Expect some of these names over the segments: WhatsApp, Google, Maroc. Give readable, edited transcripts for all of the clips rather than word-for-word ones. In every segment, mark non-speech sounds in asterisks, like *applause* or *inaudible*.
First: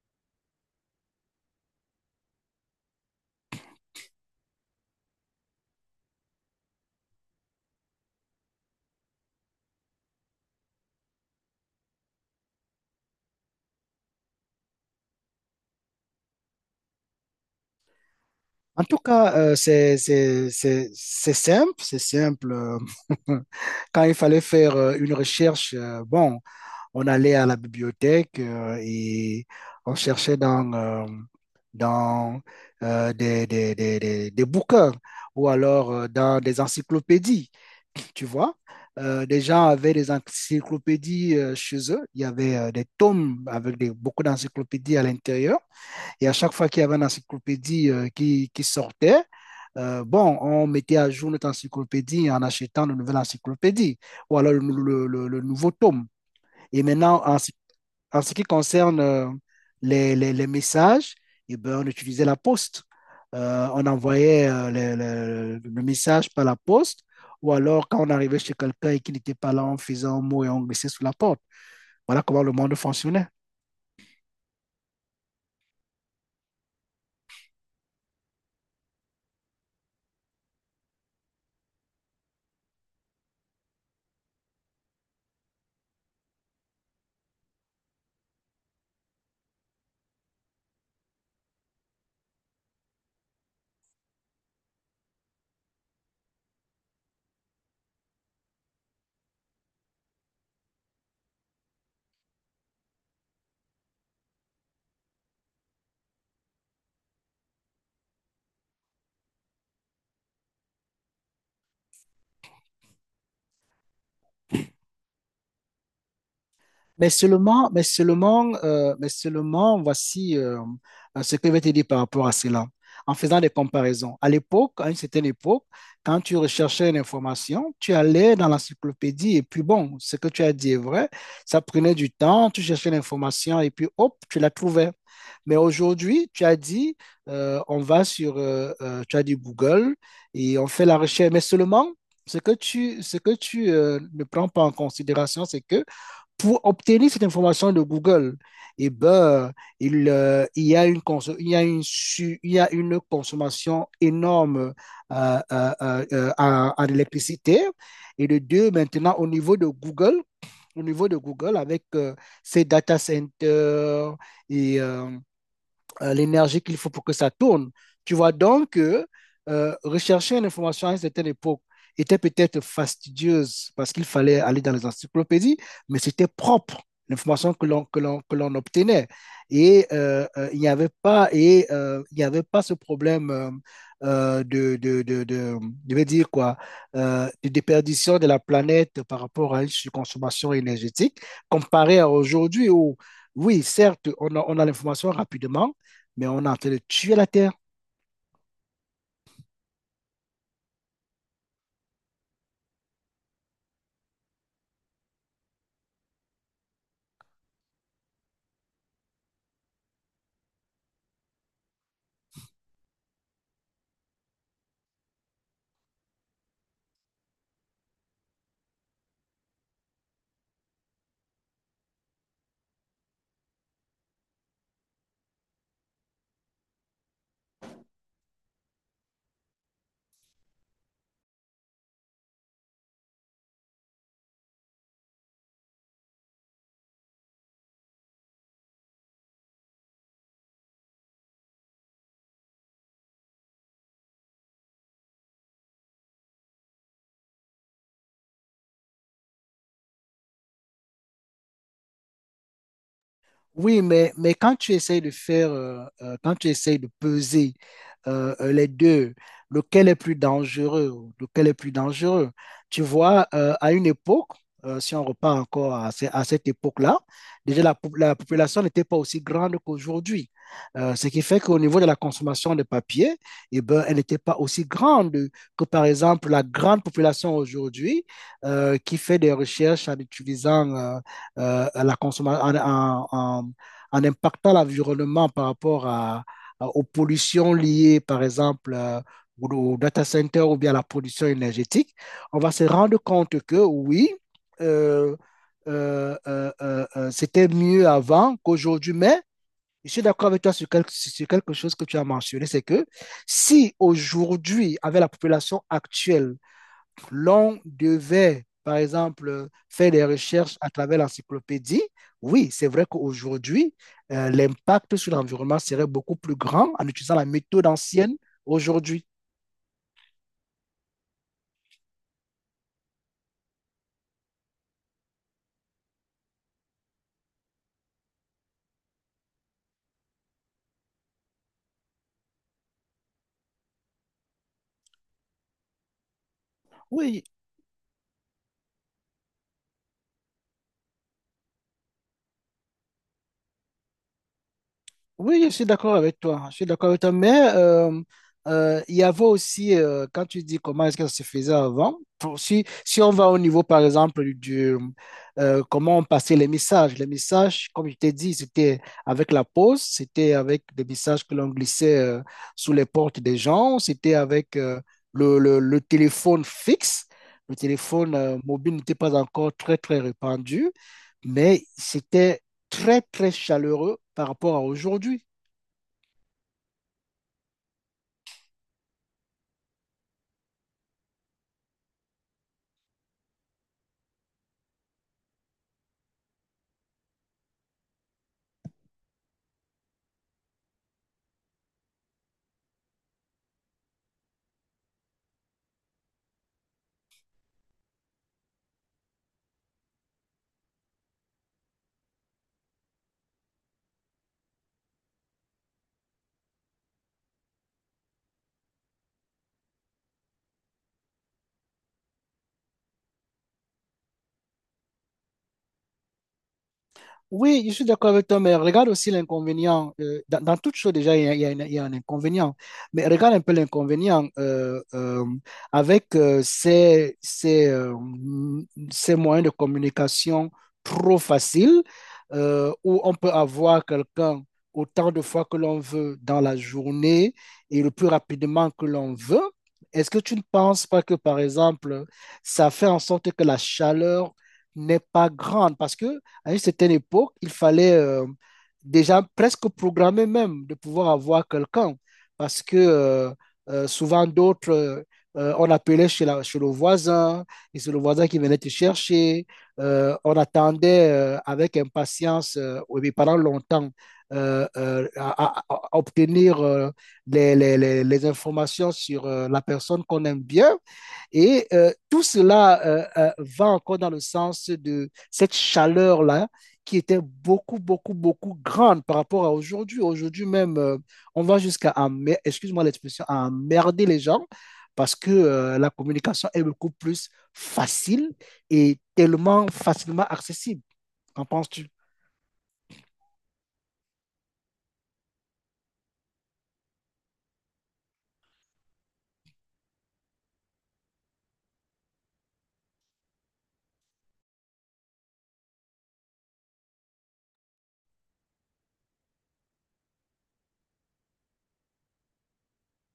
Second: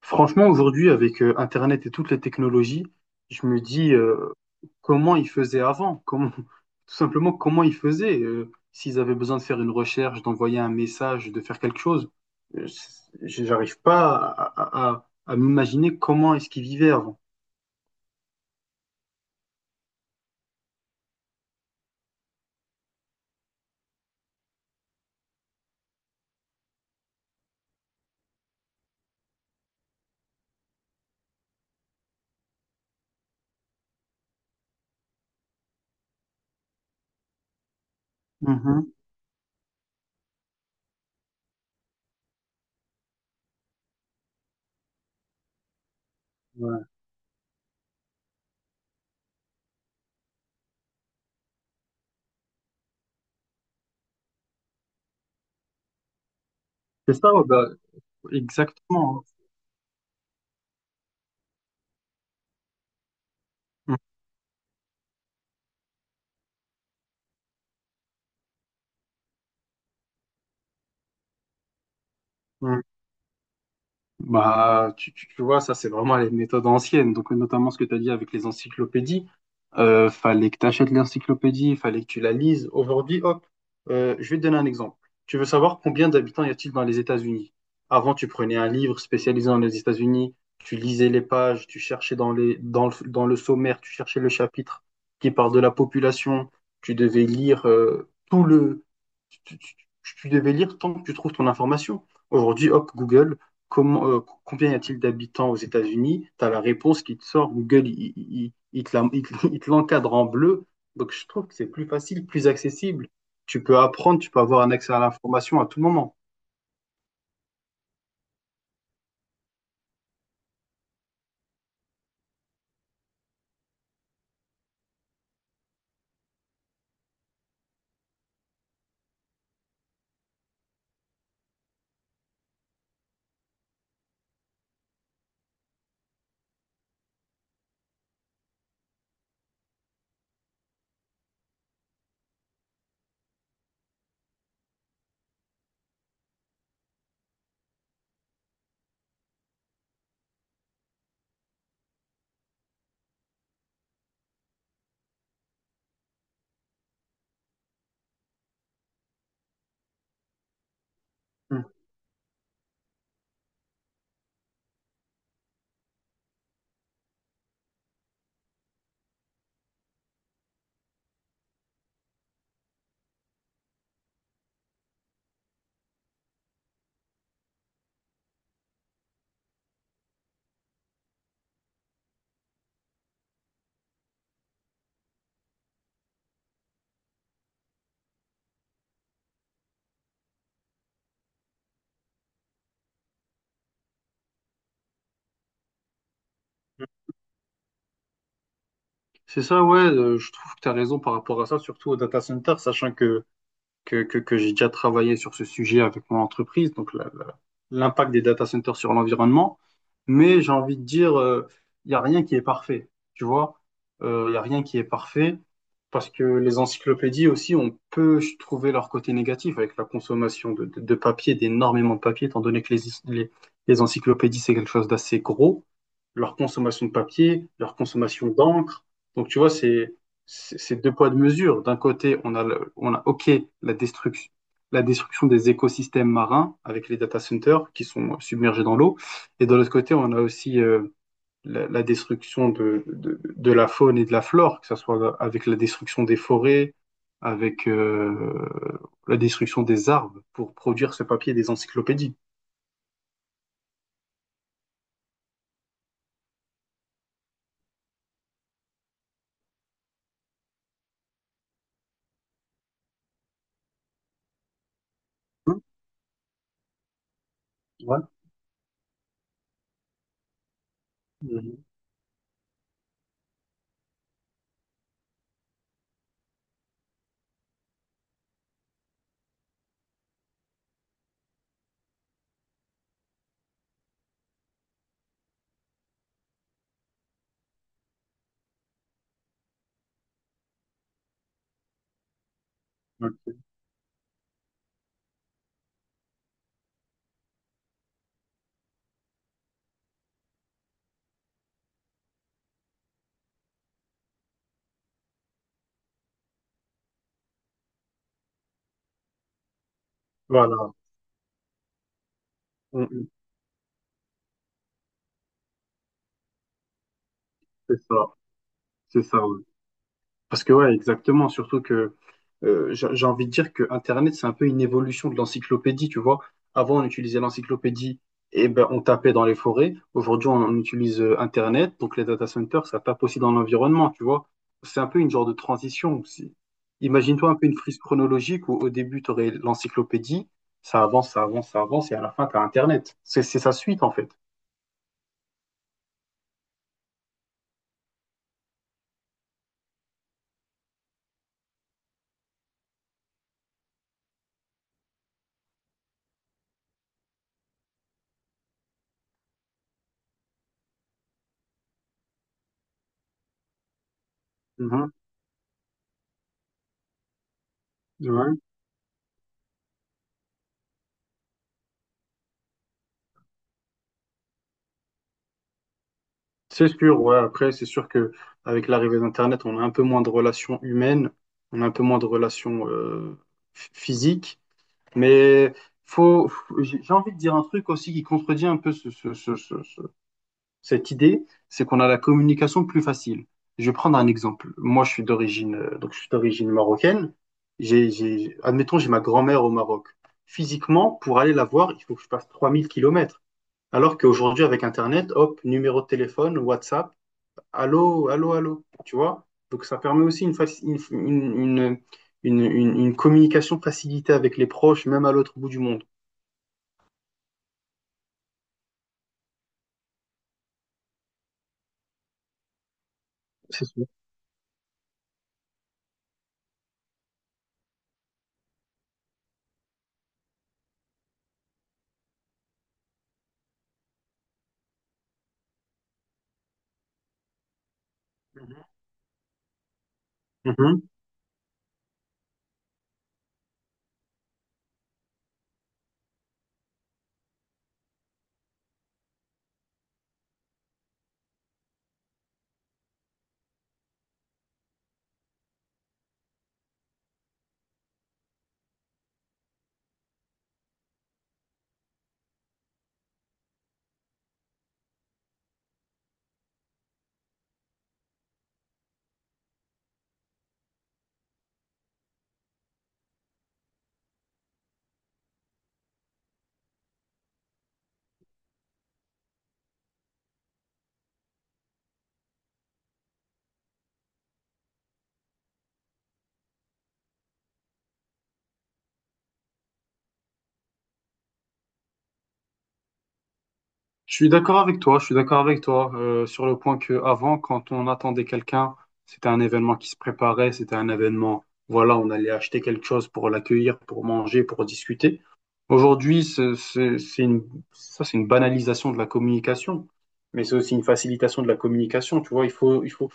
Franchement, aujourd'hui, avec Internet et toutes les technologies, je me dis comment ils faisaient avant, comment, *laughs* tout simplement comment ils faisaient, s'ils avaient besoin de faire une recherche, d'envoyer un message, de faire quelque chose. Euh, c'est- j'arrive pas à m'imaginer comment est-ce qu'ils vivaient avant. En tout cas, c'est simple, c'est simple. *laughs* Quand il fallait faire une recherche, bon, on allait à la bibliothèque et on cherchait dans, dans des bouquins ou alors dans des encyclopédies, tu vois. Mhm. Des gens avaient des encyclopédies chez eux. Il y avait des tomes avec des, beaucoup d'encyclopédies à l'intérieur. Et à chaque fois qu'il y Ouais. avait une encyclopédie qui sortait, bon, on mettait à jour notre encyclopédie en achetant une nouvelle encyclopédie ou alors le nouveau tome. Et C'est maintenant, ça, en, ouais, ce bah, en ce qui concerne exactement. Les messages, eh ben, on utilisait la poste. On envoyait le message par la poste ou alors quand on arrivait chez quelqu'un et qu'il n'était pas là, on faisait un mot et on glissait sous la porte. Voilà comment le monde fonctionnait. Bah, tu vois, ça, c'est vraiment les méthodes anciennes. Donc, notamment ce que tu as dit avec les encyclopédies. Fallait que tu achètes l'encyclopédie, fallait que tu la lises. Aujourd'hui, hop, je vais te donner un exemple. Tu veux savoir combien d'habitants y a-t-il dans les États-Unis? Avant, tu prenais un livre spécialisé dans les États-Unis, tu lisais les pages, tu cherchais dans le sommaire, tu cherchais le chapitre qui parle de la population. Tu devais lire tout le. Tu, tu- tu- tu devais lire tant que tu trouves ton information. Aujourd'hui, hop, Google, combien y a-t-il d'habitants aux États-Unis? Tu as la réponse qui te sort. Google, il te la- il te l'encadre en bleu. Donc, je trouve que c'est plus facile, plus accessible. Tu peux apprendre, tu peux avoir un accès à l'information à tout moment. Mais seulement, voici ce que je vais te dire par rapport à cela, en faisant des comparaisons. À une certaine époque, quand tu recherchais une information, tu allais dans l'encyclopédie et puis bon, ce que tu as dit est vrai, ça prenait du temps, tu cherchais l'information et puis hop, tu la trouvais. Mais aujourd'hui, tu as dit, tu as dit Google et on fait la recherche, mais seulement... Ce que tu ne prends pas en considération, c'est que pour obtenir cette information de Google, eh ben, il y a une conso- il y a une su- il y a une consommation énorme en électricité. Et de deux, maintenant, au niveau de Google, Hmm. avec ses data centers et l'énergie qu'il faut pour que ça tourne. Tu vois donc que rechercher une information à une certaine époque était peut-être fastidieuse parce qu'il fallait aller dans les encyclopédies, mais c'était propre l'information que l'on obtenait et il n'y avait pas et il n'y avait pas ce problème de- je vais dire quoi de déperdition de la planète par rapport à une consommation énergétique comparé à aujourd'hui où oui certes on a l'information rapidement mais on est en train de tuer la terre. C'est ça, ouais, je trouve que tu as raison par rapport à ça, surtout au data center, sachant que j'ai déjà travaillé sur ce sujet avec mon entreprise, donc l'impact des data centers sur l'environnement. Mais j'ai envie de dire, il n'y a rien qui est parfait, tu vois. Il n'y a rien qui est parfait parce que les encyclopédies aussi, on peut trouver leur côté négatif avec la consommation de papier, d'énormément de papier, étant donné que les encyclopédies, c'est quelque chose d'assez gros, leur consommation de papier, leur consommation d'encre. Donc, tu vois, c'est deux poids, deux mesures. D'un côté, on a, on a, OK, la destruction, la destruction des écosystèmes marins avec les data centers qui sont submergés dans l'eau. Et de l'autre côté, on a aussi la destruction de la faune et de la flore, que ce soit avec la destruction des forêts, avec la destruction des arbres pour produire ce papier des encyclopédies. Oui, mais quand tu essayes de faire, quand tu essayes de peser les deux, lequel est plus dangereux, tu vois, à une époque, si on repart Hein. encore à cette époque-là, déjà la, po- Ouais. la population n'était pas aussi grande qu'aujourd'hui. Ce qui fait qu'au Mhm. niveau de la consommation de papier, eh ben, elle n'était pas aussi grande que, par exemple, la grande population aujourd'hui qui fait des recherches en utilisant à la consommation, en, en- en- en impactant l'environnement par rapport à- aux pollutions liées, par exemple, au data center ou bien à la production énergétique, on va se rendre Ouais. compte que oui, euh, c'était mieux avant qu'aujourd'hui, mais je suis d'accord avec toi sur quelque chose que tu as mentionné, c'est que si aujourd'hui, avec la population actuelle, l'on devait, par exemple, faire des recherches à Voilà, travers l'encyclopédie, oui, c'est On- vrai on qu'aujourd'hui, l'impact sur l'environnement serait beaucoup plus grand en utilisant la méthode fait ça. ancienne C'est aujourd'hui. ça, ouais. Parce que ouais, exactement, surtout que j'ai envie de dire que Internet, c'est un peu une évolution de l'encyclopédie, tu vois. Avant, on utilisait l'encyclopédie et ben on tapait dans les forêts. Aujourd'hui, on utilise Internet, donc les data centers, ça tape aussi dans l'environnement, tu vois. C'est un peu une genre de transition aussi. Oui, Imagine-toi un peu une frise chronologique où au début, tu aurais l'encyclopédie, ça avance, ça avance, ça avance, et à la fin, tu as Internet. C'est sa suite, en fait. Oui, je suis d'accord avec toi. Je suis d'accord avec toi. Mais il y avait aussi, quand tu dis comment est-ce que ça se faisait avant, si, si on va au niveau, par exemple, du comment on passait les messages. Les messages, comme je t'ai dit, c'était avec la poste, c'était avec des messages que l'on glissait sous les portes des gens, c'était avec Mhm. le téléphone fixe. Le téléphone Ouais. Mobile n'était pas encore très, très répandu, mais c'était très, très chaleureux par rapport à aujourd'hui. C'est sûr, ouais. Après, c'est sûr que avec l'arrivée d'Internet, on a un peu moins de relations humaines, on a un peu moins de relations physiques. Mais j'ai envie de dire un truc aussi qui contredit un peu cette idée, c'est qu'on a la communication plus facile. Je vais prendre un exemple. Moi, je suis d'origine marocaine. Admettons, j'ai ma grand-mère au Maroc. Physiquement, pour aller la voir, il faut que je passe 3 000 km. Alors qu'aujourd'hui, avec Internet, hop, numéro de téléphone, WhatsApp, allô, allô, allô, tu vois? Donc ça permet aussi une, faci- une communication facilitée avec les proches, même à l'autre bout du monde. Oui, je suis d'accord avec toi, mais regarde aussi l'inconvénient. Dans toute chose, déjà, il y a un inconvénient. Mais regarde un peu C'est sûr. l'inconvénient avec ces moyens de communication trop faciles, où on peut avoir quelqu'un autant de fois que l'on veut dans la journée et le plus rapidement que l'on veut. Est-ce que tu ne Mhm. penses pas que, par exemple, ça fait en sorte que la chaleur n'est pas grande? Parce que à une certaine époque, il fallait déjà presque programmer même de pouvoir avoir quelqu'un parce que souvent d'autres, on appelait chez le voisin et c'est le voisin qui venait te chercher. On attendait avec impatience et pendant longtemps à obtenir les informations sur la personne qu'on aime bien. Et tout cela va encore dans le sens de cette chaleur-là qui était beaucoup, beaucoup, beaucoup grande par rapport à aujourd'hui. Aujourd'hui même, on va jusqu'à excuse-moi l'expression, à emmerder les gens parce que la communication est beaucoup plus facile et tellement facilement accessible. Qu'en penses-tu? Je suis d'accord avec toi, je suis d'accord avec toi sur le point que avant, quand on attendait quelqu'un, c'était un événement qui se préparait, c'était un événement, voilà, on allait acheter quelque chose pour l'accueillir, pour manger, pour discuter. Aujourd'hui, c'est une banalisation de la communication, mais c'est aussi une facilitation de la communication, tu vois. Il faut,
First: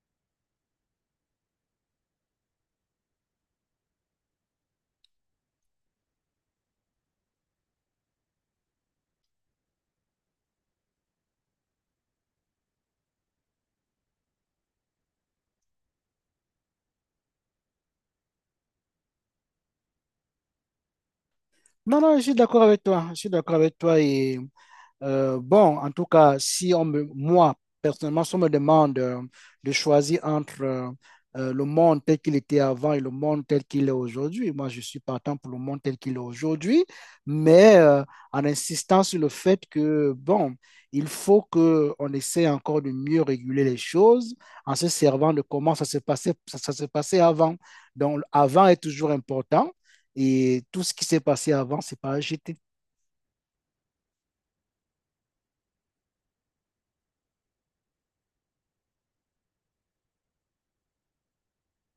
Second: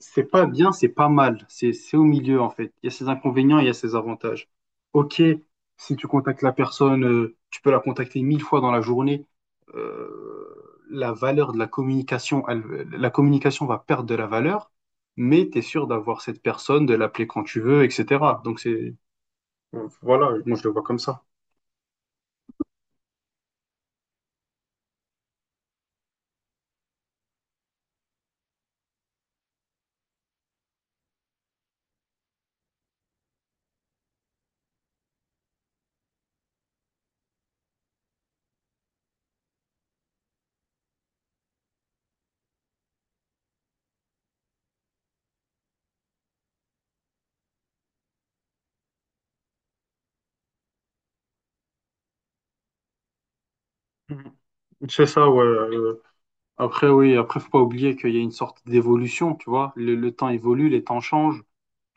c'est pas bien, c'est pas mal. C'est au milieu, en fait. Il y a ses inconvénients, il y a ses avantages. Ok, si tu contactes la personne, tu peux la contacter mille fois dans la journée. euh, la valeur de la communication, la communication va perdre de la valeur, mais tu es sûr d'avoir cette personne, de l'appeler quand tu veux, etc. Donc, c'est, voilà, moi je le vois comme ça. Non, non, je suis d'accord avec toi. Je suis d'accord avec toi et bon, en tout cas, si on me, moi, personnellement, si on me demande de choisir entre le monde tel qu'il était avant et le monde tel qu'il est aujourd'hui, moi, je suis partant pour le monde tel qu'il est aujourd'hui, mais en insistant sur le fait que, bon, il faut qu'on essaie encore de mieux réguler les choses en se servant de comment ça se passait, ça se passait avant. Donc, avant est toujours important et tout ce qui s'est passé avant, c'est pas à jeter. Mhm. C'est ça, ouais. Après, oui, après, faut pas oublier qu'il y a une sorte d'évolution, tu vois. Le temps évolue, les temps changent.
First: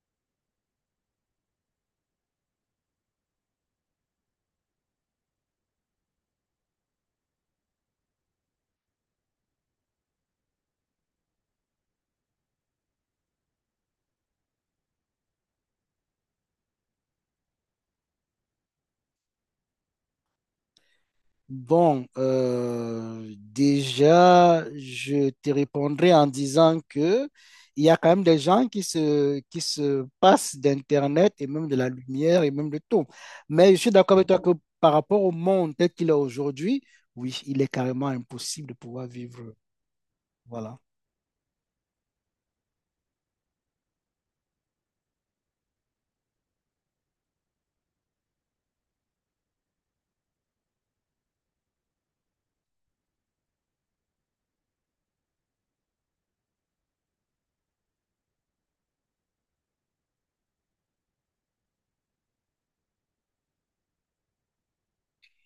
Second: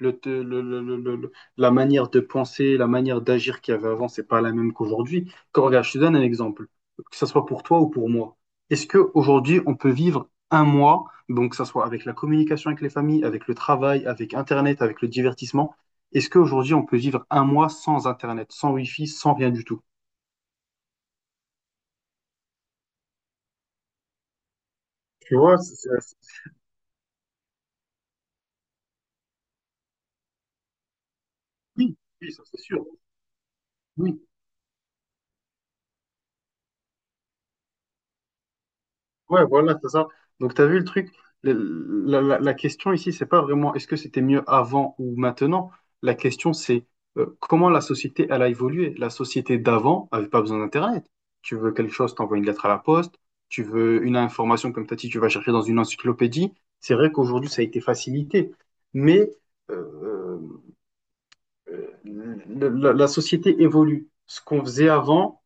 La manière de penser, la manière d'agir qu'il y avait avant, c'est pas la même qu'aujourd'hui. Quand regarde, je te donne un exemple, que ce soit pour toi ou pour moi. Est-ce que aujourd'hui on peut vivre un mois, donc que ce soit avec la communication avec les familles, avec le travail, avec Internet, avec le divertissement, est-ce qu'aujourd'hui on peut vivre un mois sans Internet, sans Wi-Fi, sans rien du tout? Bon, déjà, je Tu te vois, c'est- répondrai c'est- en disant que il y a quand même des gens qui se passent d'Internet et même de la Oui, oui, lumière ça et c'est même de sûr. tout. Mais je suis d'accord Oui. avec toi que par rapport au monde tel qu'il est aujourd'hui, oui, il est carrément impossible de pouvoir Ouais, vivre. voilà, c'est ça. Donc, tu as Voilà. vu le truc, la- la- la- question ici, c'est pas vraiment est-ce que c'était mieux avant ou maintenant. La question, c'est comment la société, elle a évolué. La société d'avant avait pas besoin d'Internet. Tu veux quelque chose, t'envoies une lettre à la poste. Tu veux une information, comme t'as dit, tu vas chercher dans une encyclopédie. C'est vrai qu'aujourd'hui, ça a été facilité. Mais euh, la société évolue. Ce qu'on faisait avant,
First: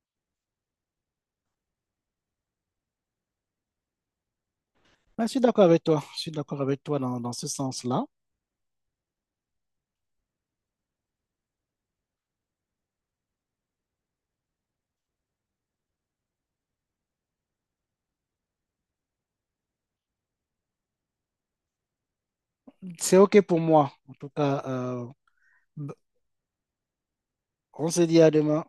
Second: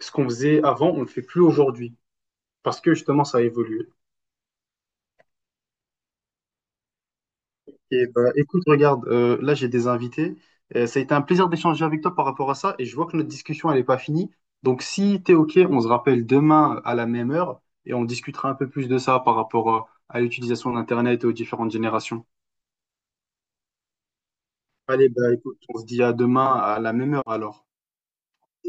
ce qu'on faisait avant, on le fait plus aujourd'hui. Parce que justement, ça a évolué. Mais je suis d'accord avec toi. Je suis d'accord avec toi dans ce sens-là. Et, écoute, regarde, là j'ai des invités. Ça a été un plaisir d'échanger avec toi par rapport à ça et je vois que notre discussion elle n'est pas finie. Donc si t'es OK, on se rappelle demain à la même heure et on discutera un peu plus de ça par rapport à l'utilisation d'Internet et aux différentes générations. C'est OK pour moi. En tout cas, Allez, bah écoute, on se dit à demain à la même heure alors. on se dit à demain.